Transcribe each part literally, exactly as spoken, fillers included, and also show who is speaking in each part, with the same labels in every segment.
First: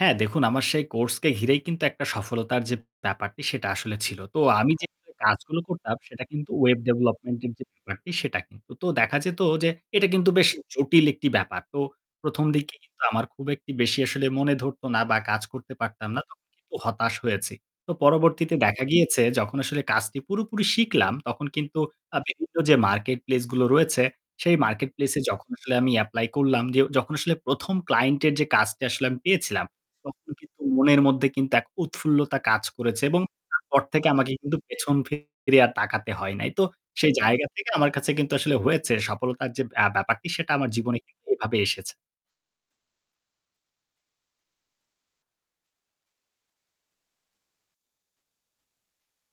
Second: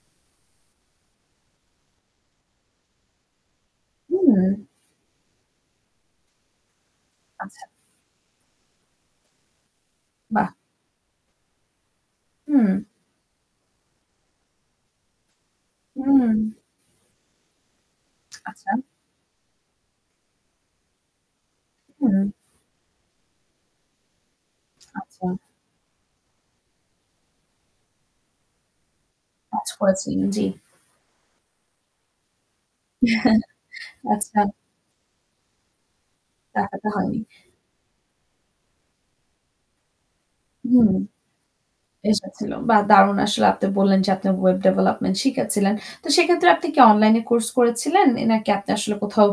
Speaker 1: হ্যাঁ, দেখুন আমার সেই কোর্সকে ঘিরেই কিন্তু একটা সফলতার যে ব্যাপারটি সেটা আসলে ছিল। তো
Speaker 2: হুম।
Speaker 1: আমি যে [unintelligible] কাজগুলো করতাম সেটা কিন্তু web development এর
Speaker 2: আচ্ছা।
Speaker 1: যে ব্যাপারটি সেটা কিন্তু। তো দেখা যেত যে এটা কিন্তু বেশ
Speaker 2: বাহ!
Speaker 1: জটিল একটি ব্যাপার। তো প্রথম দিকে
Speaker 2: হুম।
Speaker 1: কিন্তু আমার খুব একটি বেশি আসলে মনে ধরতো না বা কাজ করতে পারতাম না।
Speaker 2: হুম।
Speaker 1: তখন কিন্তু হতাশ হয়েছি। তো পরবর্তীতে
Speaker 2: আচ্ছা।
Speaker 1: দেখা গিয়েছে যখন আসলে কাজটি পুরোপুরি শিখলাম তখন কিন্তু আ
Speaker 2: হুম।
Speaker 1: বিভিন্ন যে market place গুলো রয়েছে সেই market place এ
Speaker 2: আচ্ছা।
Speaker 1: যখন আসলে আমি apply করলাম, যে যখন আসলে প্রথম client এর যে কাজটা আসলে আমি পেয়েছিলাম,
Speaker 2: কাজ করেছেন,
Speaker 1: তখন
Speaker 2: জ্বী।
Speaker 1: কিন্তু মনের মধ্যে কিন্তু এক উৎফুল্লতা কাজ করেছে এবং তারপর থেকে আমাকে
Speaker 2: আচ্ছা।
Speaker 1: কিন্তু পেছন ফিরে আর তাকাতে হয় নাই। তো
Speaker 2: দেখাতে
Speaker 1: সেই
Speaker 2: হয়নি।
Speaker 1: জায়গা থেকে আমার কাছে কিন্তু আসলে হয়েছে সফলতার যে ব্যা ব্যাপারটি সেটা আমার
Speaker 2: হুম।
Speaker 1: জীবনে কিন্তু এভাবে এসেছে।
Speaker 2: এসেছিল। বাহ! দারুণ আসলে। আপনি বললেন যে আপনি web development শিখেছিলেন। তো সেক্ষেত্রে আপনি কি অনলাইন কোর্স করেছিলেন? নাকি আপনি আসলে কোথাও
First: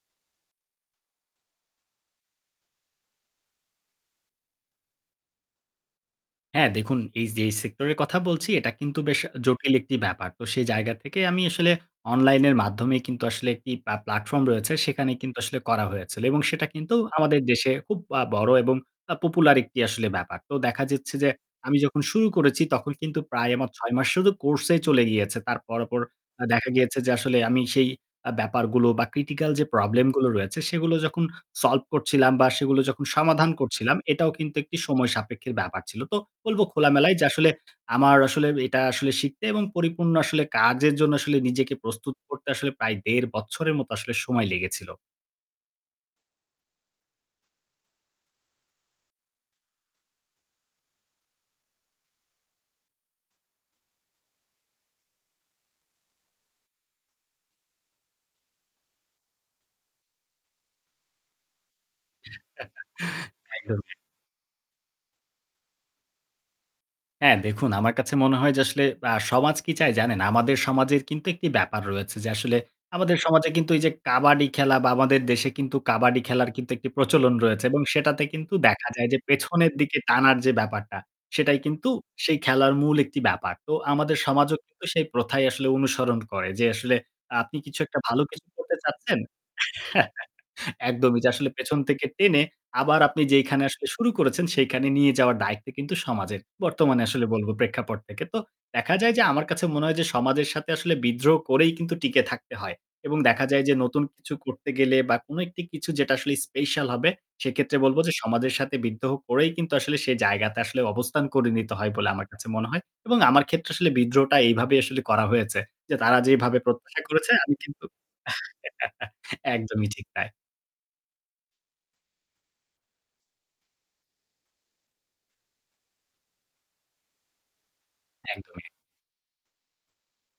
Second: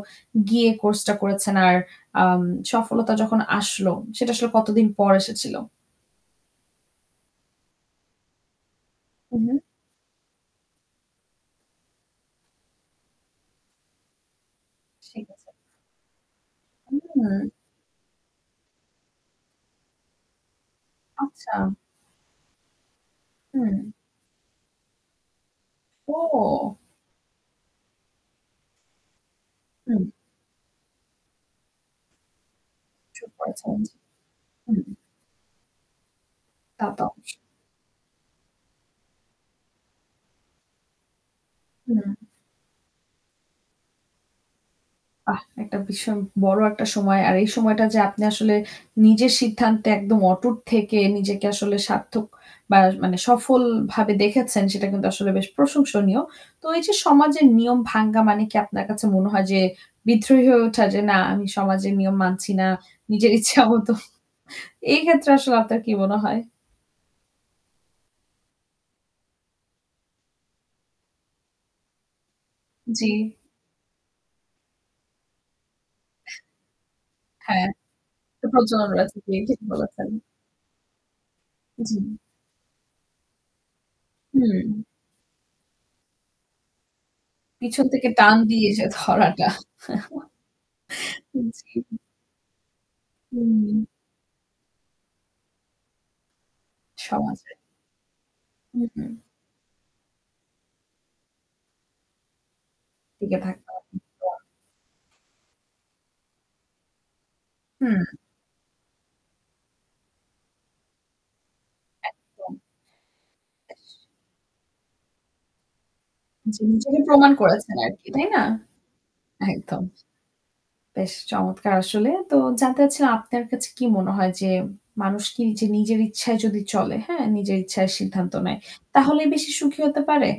Speaker 2: গিয়ে কোর্স টা করেছেন? আর আম সফলতা যখন আসলো, সেটা আসলে কতদিন পর এসেছিল?
Speaker 1: হ্যাঁ, দেখুন এই যেই সেক্টরের কথা বলছি এটা কিন্তু বেশ
Speaker 2: উহু।
Speaker 1: জটিল একটি ব্যাপার। তো সেই জায়গা থেকে আমি আসলে অনলাইনের মাধ্যমেই কিন্তু আসলে একটি প্লা প্লাটফর্ম রয়েছে। সেখানে
Speaker 2: ঠিক
Speaker 1: কিন্তু
Speaker 2: আছে।
Speaker 1: আসলে করা হয়েছিল। এবং সেটা কিন্তু আমাদের
Speaker 2: হুম।
Speaker 1: দেশে খুব আ বড় এবং আ popular একটি আসলে ব্যাপার। তো দেখা যাচ্ছে যে
Speaker 2: আচ্ছা।
Speaker 1: আমি যখন শুরু করেছি তখন কিন্তু প্রায় আমার
Speaker 2: হুম।
Speaker 1: ছয় মাস শুধু কোর্স এই চলে গিয়েছে। তারপর পর দেখা
Speaker 2: ও।
Speaker 1: গিয়েছে যে আসলে আমি সেই আ ব্যাপারগুলো বা critical যে
Speaker 2: হুম।
Speaker 1: problem গুলো রয়েছে সেগুলো যখন solve করছিলাম বা সেগুলো যখন
Speaker 2: ঠিক
Speaker 1: সমাধান
Speaker 2: বলেছেন, জ্বী।
Speaker 1: করছিলাম, এটাও কিন্তু একটা
Speaker 2: হুম।
Speaker 1: সময় সাপেক্ষের ব্যাপার ছিল। তো বলবো
Speaker 2: তা তো
Speaker 1: খোলামেলায় যে
Speaker 2: অবশ্যই।
Speaker 1: আসলে আমার আসলে এটা আসলে শিখতে এবং পরিপূর্ণ আসলে কাজের জন্য আসলে নিজেকে
Speaker 2: হুম।
Speaker 1: প্রস্তুত করতে আসলে প্রায় দেড় বছরের মতো আসলে সময় লেগেছিল।
Speaker 2: বাহ! একটা ভীষণ বড় একটা সময়। আর এই সময়টা যে আপনি আসলে নিজের সিদ্ধান্তে একদম অটুট থেকে নিজেকে আসলে সার্থক বা মানে সফলভাবে দেখেছেন সেটা কিন্তু আসলে বেশ প্রশংসনীয়। তো এইযে সমাজের নিয়ম ভাঙ্গা মানে কি আপনার কাছে মনে হয় যে বিদ্রোহী হয়ে ওঠা? যে না আমি সমাজের নিয়ম মানছি না। নিজের ইচ্ছা মত।
Speaker 1: একদমই।
Speaker 2: এই ক্ষেত্রে আসলে আপনার কি মনে হয়?
Speaker 1: হ্যাঁ, দেখুন আমার কাছে মনে হয় যে আসলে আ সমাজ কি চায় জানেন? আমাদের সমাজের কিন্তু একটি ব্যাপার রয়েছে যে আসলে
Speaker 2: জ্বী।
Speaker 1: আমাদের সমাজে কিন্তু এইযে কাবাডি খেলা বা আমাদের দেশে কিন্তু কাবাডি খেলার কিন্তু একটি প্রচলন রয়েছে।
Speaker 2: হ্যাঁ।
Speaker 1: এবং সেটাতে
Speaker 2: একটা
Speaker 1: কিন্তু দেখা
Speaker 2: প্রচলন
Speaker 1: যায়
Speaker 2: রয়েছে,
Speaker 1: যে
Speaker 2: জ্বী, ঠিক
Speaker 1: পেছনের দিকে
Speaker 2: বলেছেন।
Speaker 1: টানার যে ব্যাপারটা সেটাই কিন্তু
Speaker 2: জ্বী।
Speaker 1: সেই খেলার মূল একটি ব্যাপার। তো আমাদের সমাজও
Speaker 2: হুম।
Speaker 1: কিন্তু সেই প্রথাই আসলে অনুসরণ করে। যে আসলে আপনি কিছু
Speaker 2: পিছন
Speaker 1: একটা
Speaker 2: থেকে
Speaker 1: ভালো
Speaker 2: টান
Speaker 1: কিছু
Speaker 2: দিয়ে
Speaker 1: করতে
Speaker 2: যে
Speaker 1: চাচ্ছেন?
Speaker 2: ধরাটা।
Speaker 1: একদমই। যে আসলে
Speaker 2: জ্বী।
Speaker 1: পেছন থেকে টেনে আবার আপনি যেইখানে আসলে
Speaker 2: হুম।
Speaker 1: শুরু করেছেন সেইখানে নিয়ে যাওয়ার দায়িত্ব কিন্তু সমাজের। বর্তমানে আসলে
Speaker 2: সমাজে।
Speaker 1: বলবো প্রেক্ষাপট থেকে। তো
Speaker 2: হু,
Speaker 1: দেখা যায়
Speaker 2: হু।
Speaker 1: যে আমার কাছে মনে হয় যে সমাজের সাথে আসলে বিদ্রোহ করেই কিন্তু টিকে থাকতে হয়। এবং
Speaker 2: টিকে
Speaker 1: দেখা যায়
Speaker 2: থাকতে
Speaker 1: যে
Speaker 2: হবে।
Speaker 1: নতুন
Speaker 2: [unintelligible]
Speaker 1: কিছু করতে গেলে বা কোনো একটি কিছু যেটা আসলে special হবে সেক্ষেত্রে
Speaker 2: হুম।
Speaker 1: বলব যে সমাজের সাথে বিদ্রোহ করেই কিন্তু আসলে সে জায়গাতে আসলে অবস্থান করে নিতে হয় বলে আমার কাছে
Speaker 2: একদম।
Speaker 1: মনে হয়। এবং আমার ক্ষেত্রে আসলে
Speaker 2: [unintelligible]
Speaker 1: বিদ্রোহটা এইভাবেই আসলে করা হয়েছে। যে তারা যেভাবে
Speaker 2: জি। নিজেকে
Speaker 1: প্রত্যাশা করেছে
Speaker 2: প্রমাণ
Speaker 1: আমি
Speaker 2: করেছেন
Speaker 1: কিন্তু
Speaker 2: আরকি তাই না? একদম।
Speaker 1: একদমই ঠিক তাই।
Speaker 2: বেশ চমৎকার আসলে। তো জানতে চাচ্ছিলাম আপনার কাছে কি মনে হয় যে মানুষ কি নিজে নিজের ইচ্ছায় যদি চলে, হ্যাঁ? নিজের ইচ্ছায় সিদ্ধান্ত নেয়,
Speaker 1: একদমই।
Speaker 2: তাহলেই বেশি সুখী হতে পারে?